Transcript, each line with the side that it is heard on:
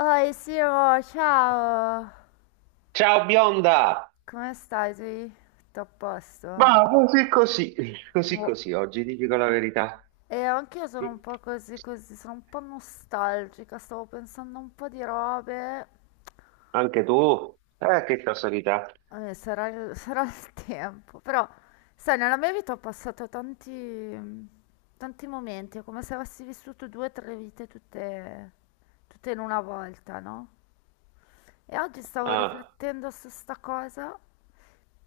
left: Oi Siro, ciao!
right: Ciao bionda!
left: Come stai? Sei tutto a posto?
right: Ma così così, così
left: Oh.
right: così oggi, ti dico la verità.
left: E anch'io sono
right: Sì.
left: un po' così così, sono un po' nostalgica, stavo pensando a un po' di robe.
right: Anche tu? Che casualità.
left: Sarà sarà il tempo, però sai, nella mia vita ho passato tanti momenti, è come se avessi vissuto due o tre vite tutte in una volta, no? E oggi stavo
right: Ah,
left: riflettendo su sta cosa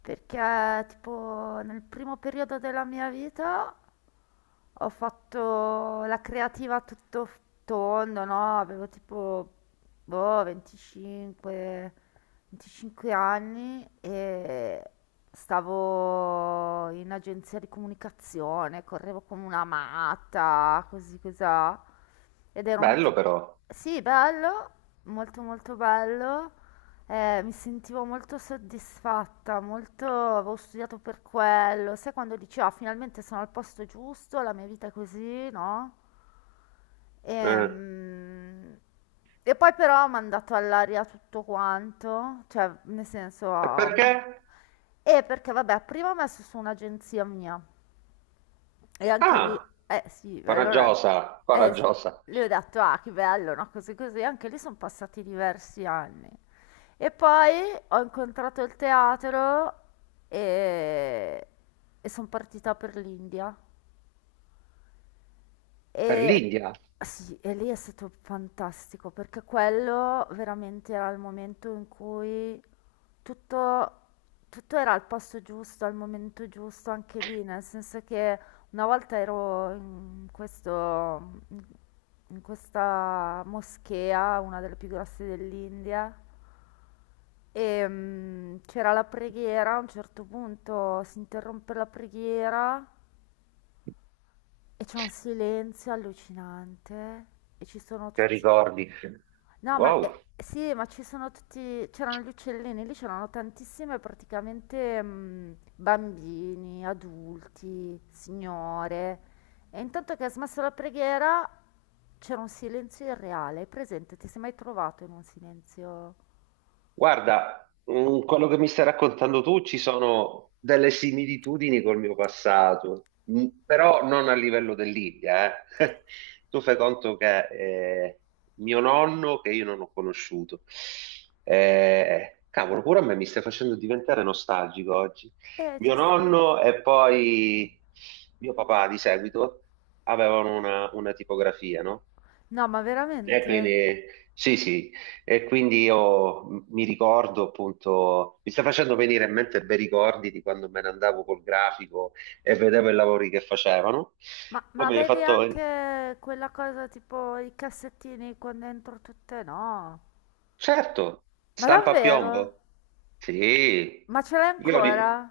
left: perché tipo nel primo periodo della mia vita ho fatto la creativa a tondo, no? Avevo tipo boh, 25 anni e stavo in agenzia di comunicazione, correvo come una matta, così cosà. Ed era un
right: bello
left: tipo...
right: però.
left: Sì, bello, molto molto bello. Mi sentivo molto soddisfatta, molto... avevo studiato per quello. Sai quando dici, ah, finalmente sono al posto giusto, la mia vita è così, no?
right: Eh,
left: Ehm, Poi però ho mandato all'aria tutto quanto, cioè, nel senso...
right: e perché?
left: E perché, vabbè, prima ho messo su un'agenzia mia. E anche lì,
right: Ah,
left: eh sì, allora,
right: coraggiosa,
left: eh, s-
right: coraggiosa.
left: le ho detto, ah, che bello, no? Così così, anche lì sono passati diversi anni. E poi ho incontrato il teatro e, e sono partita per l'India.
right: Per
left: E
right: l'India,
left: sì, e lì è stato fantastico perché quello veramente era il momento in cui tutto, tutto era al posto giusto, al momento giusto, anche lì, nel senso che una volta ero in in questa moschea, una delle più grosse dell'India, e c'era la preghiera, a un certo punto si interrompe la preghiera e c'è un silenzio allucinante e ci sono
right: che
left: tutti...
right: ricordi?
left: No, ma
right: Wow.
left: sì, ma ci sono tutti, c'erano gli uccellini, lì c'erano tantissime praticamente bambini, adulti, signore. E intanto che ha smesso la preghiera c'era un silenzio irreale, hai presente? Ti sei mai trovato in un silenzio?
right: Guarda, quello che mi stai raccontando tu ci sono delle similitudini col mio passato, però non a livello dell'India, eh. Tu fai conto che mio nonno, che io non ho conosciuto, cavolo, pure a me mi stai facendo diventare nostalgico oggi.
left: Ci
right: Mio
left: sta.
right: nonno e poi mio papà di seguito avevano una tipografia, no?
left: No, ma
right: E
left: veramente?
right: quindi, sì, sì, e quindi io mi ricordo appunto, mi sta facendo venire in mente bei ricordi di quando me ne andavo col grafico e vedevo i lavori che facevano.
left: Ma
right: Come hai
left: avevi
right: fatto?
left: anche quella cosa tipo i cassettini con dentro tutte? No.
right: Certo,
left: Ma
right: stampa a
left: davvero?
right: piombo. Sì,
left: Ma ce l'hai
right: io
left: ancora?
right: li,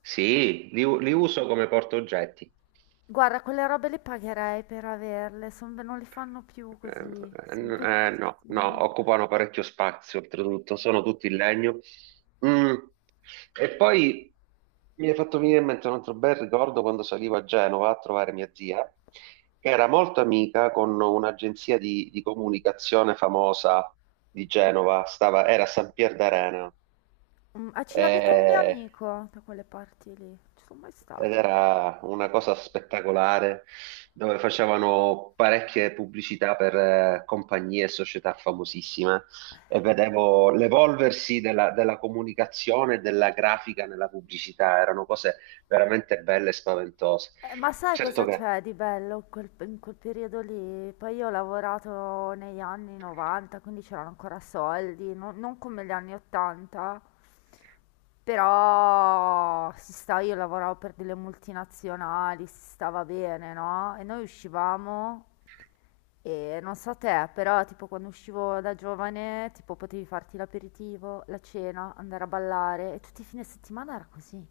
right: sì, li uso come portaoggetti.
left: Guarda, quelle robe le pagherei per averle, non le fanno più
right: Ehm,
left: così.
right: Eh,
left: Son
right: n- eh, no, no,
left: bellissime.
right: occupano parecchio spazio, oltretutto, sono tutti in legno. Mm. E poi mi è fatto venire in mente un altro bel ricordo quando salivo a Genova a trovare mia zia, che era molto amica con un'agenzia di comunicazione famosa di Genova, era a San Pier d'Arena.
left: Mm, a Cilapita ho un mio
right: Eh,
left: amico da quelle parti lì. Ci sono mai
right: ed
left: stata.
right: era una cosa spettacolare dove facevano parecchie pubblicità per compagnie e società famosissime e vedevo l'evolversi della comunicazione e della grafica nella pubblicità, erano cose veramente belle e spaventose.
left: Ma sai
right: Certo
left: cosa
right: che
left: c'è di bello in quel periodo lì? Poi io ho lavorato negli anni 90, quindi c'erano ancora soldi, non come gli anni 80, però si sta, io lavoravo per delle multinazionali, si stava bene, no? E noi uscivamo e non so te, però tipo quando uscivo da giovane, tipo potevi farti l'aperitivo, la cena, andare a ballare e tutti i fine settimana era così.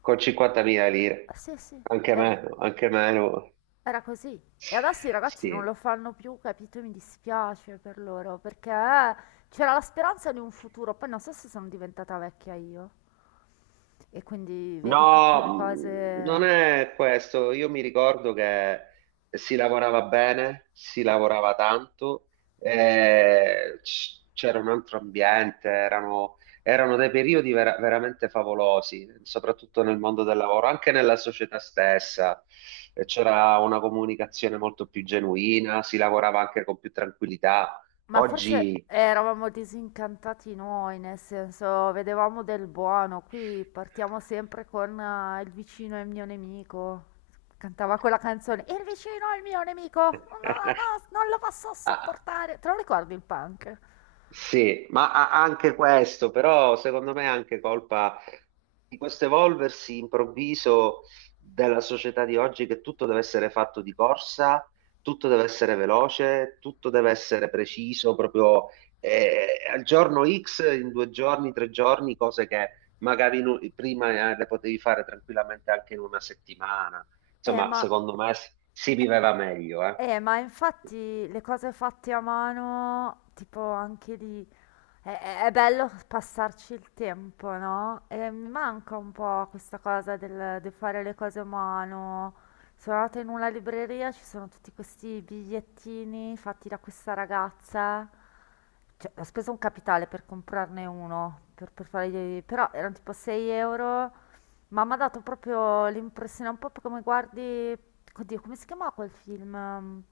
right: con 50.000
left: Ah,
right: lire,
left: sì, sì, era.
right: anche meno,
left: Era così. E adesso i ragazzi non lo
right: sì.
left: fanno più, capito? Mi dispiace per loro, perché c'era la speranza di un futuro, poi non so se sono diventata vecchia io. E quindi vedi tutte
right: No,
left: le
right: non
left: cose...
right: è questo. Io mi ricordo che si lavorava bene, si lavorava tanto, c'era un altro ambiente, erano dei periodi veramente favolosi, soprattutto nel mondo del lavoro, anche nella società stessa. C'era una comunicazione molto più genuina, si lavorava anche con più tranquillità.
left: Ma forse
right: Oggi...
left: eravamo disincantati noi, nel senso, vedevamo del buono. Qui partiamo sempre con il vicino è il mio nemico. Cantava quella canzone, il vicino è il mio nemico, no, no, no, non lo posso
right: Ah,
left: sopportare. Te lo ricordi il punk?
right: sì, ma anche questo, però secondo me è anche colpa di questo evolversi improvviso della società di oggi che tutto deve essere fatto di corsa, tutto deve essere veloce, tutto deve essere preciso, proprio al giorno X, in 2 giorni, 3 giorni, cose che magari prima le potevi fare tranquillamente anche in una settimana.
left: Eh,
right: Insomma,
left: ma,
right: secondo me si
left: eh,
right: viveva meglio, eh.
left: ma infatti le cose fatte a mano, tipo anche lì, è bello passarci il tempo, no? E mi manca un po' questa cosa di fare le cose a mano. Sono andata in una libreria, ci sono tutti questi bigliettini fatti da questa ragazza. Cioè, ho speso un capitale per comprarne uno, per fare però erano tipo 6 euro. Ma mi ha dato proprio l'impressione, un po' come guardi, oddio, come si chiamava quel film? Ehm,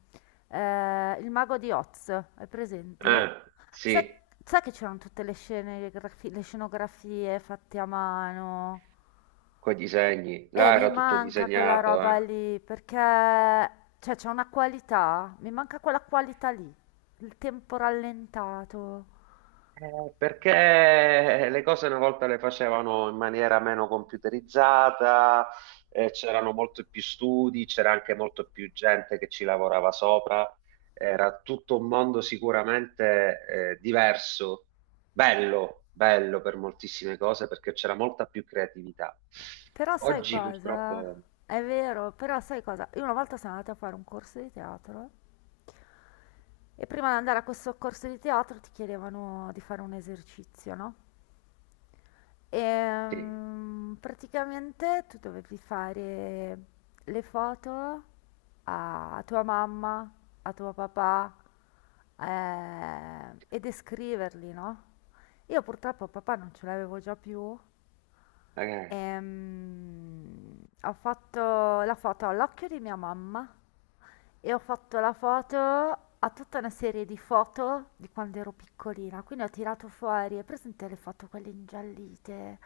left: eh, Il mago di Oz, è
right: Eh,
left: presente? Sai,
right: sì.
left: sai che c'erano tutte le scene, le scenografie fatte a mano?
right: Coi disegni,
left: E
right: là
left: mi
right: era tutto
left: manca quella
right: disegnato, eh.
left: roba lì, perché cioè, c'è una qualità, mi manca quella qualità lì, il tempo rallentato.
right: Perché le cose una volta le facevano in maniera meno computerizzata, c'erano molto più studi, c'era anche molto più gente che ci lavorava sopra, era tutto un mondo sicuramente, diverso, bello, bello per moltissime cose perché c'era molta più creatività.
left: Però sai
right: Oggi
left: cosa?
right: purtroppo,
left: È vero, però sai cosa? Io una volta sono andata a fare un corso di teatro. E prima di andare a questo corso di teatro ti chiedevano di fare un esercizio, no? E
right: sì,
left: praticamente tu dovevi fare le foto a tua mamma, a tuo papà e descriverli, no? Io purtroppo papà non ce l'avevo già più.
right: eh,
left: Ehm, Ho fatto la foto all'occhio di mia mamma e ho fatto la foto a tutta una serie di foto di quando ero piccolina. Quindi ho tirato fuori, hai presente le foto quelle ingiallite,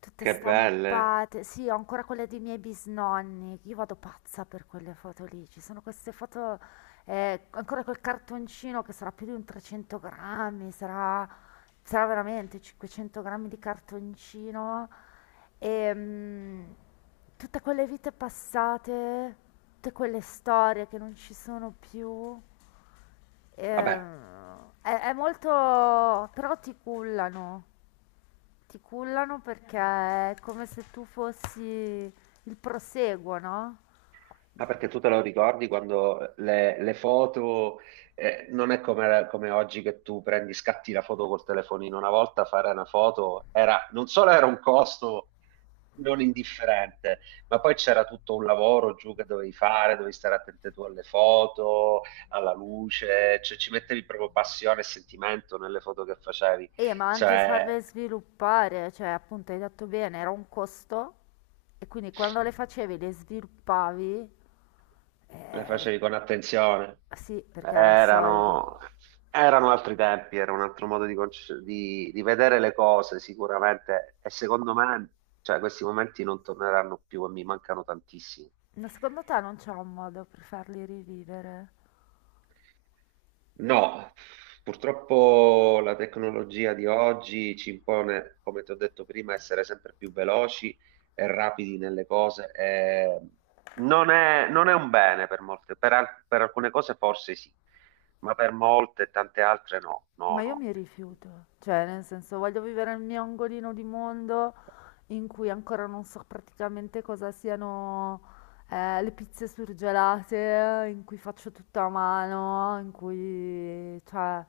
left: tutte
right: che belle.
left: stampate? Sì, ho ancora quelle dei miei bisnonni. Io vado pazza per quelle foto lì. Ci sono queste foto, ancora quel cartoncino che sarà più di un 300 grammi, sarà veramente 500 grammi di cartoncino. Ehm, Tutte quelle vite passate, tutte quelle storie che non ci sono più,
right: Vabbè,
left: è molto... però ti cullano perché è come se tu fossi il proseguo, no?
right: ah, perché tu te lo ricordi quando le foto, non è come oggi che tu scatti la foto col telefonino. Una volta fare una foto era, non solo era un costo non indifferente, ma poi c'era tutto un lavoro giù che dovevi fare, dovevi stare attento tu alle foto, alla luce, cioè ci mettevi proprio passione e sentimento nelle foto che facevi.
left: E ma anche
right: Cioè,
left: farle sviluppare, cioè appunto hai detto bene, era un costo e quindi quando le facevi, le sviluppavi,
right: le
left: eh,
right: facevi con attenzione.
left: sì, perché era soldi.
right: Erano, erano altri tempi, era un altro modo di vedere le cose sicuramente e secondo me cioè, questi momenti non torneranno più e mi mancano tantissimo.
left: Ma secondo te non c'è un modo per farli rivivere?
right: No, purtroppo la tecnologia di oggi ci impone, come ti ho detto prima, essere sempre più veloci e rapidi nelle cose. E non è un bene per molte, per alcune cose forse sì, ma per molte e tante altre no, no,
left: Ma io
right: no.
left: mi rifiuto. Cioè, nel senso, voglio vivere nel mio angolino di mondo in cui ancora non so praticamente cosa siano le pizze surgelate, in cui faccio tutto a mano, in cui, cioè,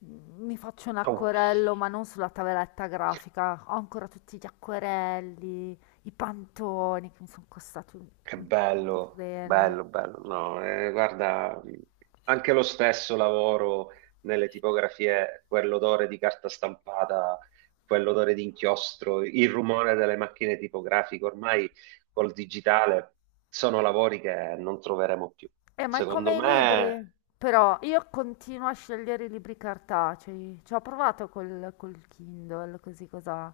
left: mi faccio un
right: Oh,
left: acquerello, ma non sulla tavoletta grafica. Ho ancora tutti gli acquerelli, i pantoni che mi sono costati
right: che
left: un
right: bello,
left: rene.
right: bello, bello. No, guarda, anche lo stesso lavoro nelle tipografie, quell'odore di carta stampata, quell'odore di inchiostro, il rumore delle macchine tipografiche, ormai col digitale sono lavori che non troveremo più.
left: Ma è
right: Secondo
left: come i
right: me
left: libri. Però io continuo a scegliere i libri cartacei. Ci ho provato col Kindle, così cosa.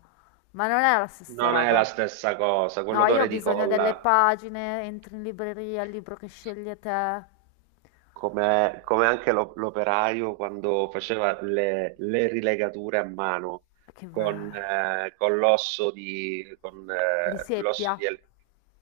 left: Ma non è la stessa
right: non è la
left: roba.
right: stessa cosa,
left: No, io
right: quell'odore
left: ho
right: di
left: bisogno delle
right: colla.
left: pagine, entri in libreria, il libro che scegli te.
right: Come anche l'operaio quando faceva le rilegature a mano
left: Che
right: con,
left: bello.
right: eh, con l'osso di,
left: Riseppia.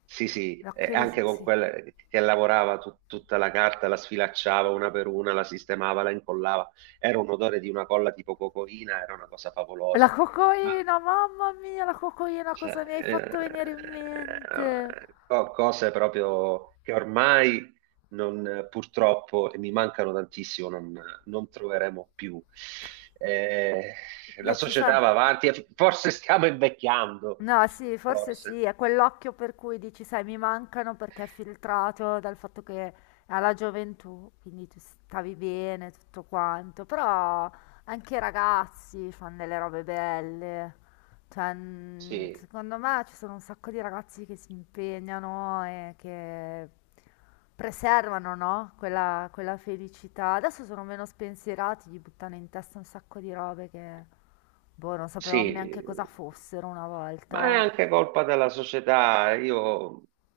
right: sì, sì, e
left: L'occhio
right: anche con
left: sì.
right: quella che lavorava tutta la carta, la sfilacciava una per una, la sistemava, la incollava. Era un odore di una colla tipo cocoina, era una cosa
left: La
right: favolosa.
left: cocoina, mamma mia, la cocoina,
right: Cioè,
left: cosa mi hai fatto venire in mente?
right: cose proprio che ormai purtroppo, e mi mancano tantissimo, non troveremo più. Eh, la
left: Beh, ci
right: società va
left: sono.
right: avanti, e forse stiamo invecchiando,
left: No, sì, forse sì,
right: forse.
left: è quell'occhio per cui dici, sai, mi mancano perché è filtrato dal fatto che alla gioventù, quindi tu stavi bene, tutto quanto, però anche i ragazzi fanno delle robe belle, cioè,
right: Sì,
left: secondo me ci sono un sacco di ragazzi che si impegnano e che preservano, no? Quella, quella felicità. Adesso sono meno spensierati, gli buttano in testa un sacco di robe che... Boh, non sapevamo neanche
right: sì.
left: cosa fossero una
right: Ma è
left: volta.
right: anche colpa della società. Io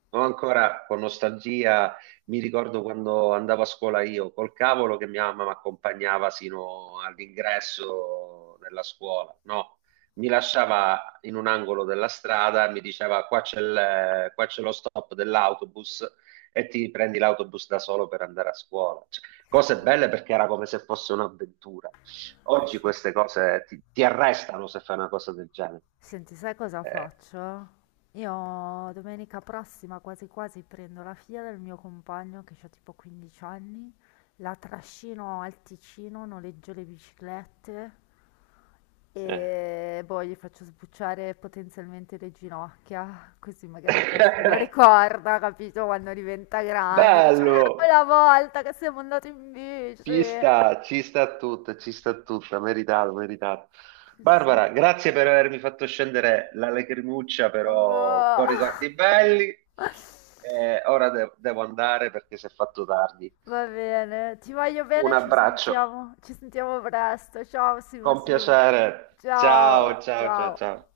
right: ho ancora con nostalgia, mi ricordo quando andavo a scuola io, col cavolo che mia mamma mi accompagnava sino all'ingresso della scuola. No, mi lasciava in un angolo della strada, mi diceva qua c'è lo stop dell'autobus e ti prendi l'autobus da solo per andare a scuola. Cioè, cose belle perché era come se fosse un'avventura. Oggi
left: Sì.
right: queste cose ti arrestano se fai una cosa del genere.
left: Senti, sai cosa
right: Eh,
left: faccio? Io domenica prossima quasi quasi prendo la figlia del mio compagno che ha tipo 15 anni, la trascino al Ticino, noleggio le biciclette
right: eh.
left: e boh, gli faccio sbucciare potenzialmente le ginocchia, così magari poi se lo ricorda, capito, quando diventa grande, dice, ah,
right: Bello,
left: quella volta che siamo andati in bici.
right: ci sta tutta, meritato, meritato.
left: Ci
right: Barbara,
left: sto.
right: grazie per avermi fatto scendere la lacrimuccia, però
left: Boh.
right: con ricordi belli. Ora devo andare perché si è fatto tardi.
left: Va bene, ti voglio
right: Un
left: bene, ci
right: abbraccio,
left: sentiamo. Ci sentiamo presto. Ciao Simo
right: con
left: Simo.
right: piacere.
left: Ciao,
right: Ciao, ciao, ciao,
left: ciao.
right: ciao.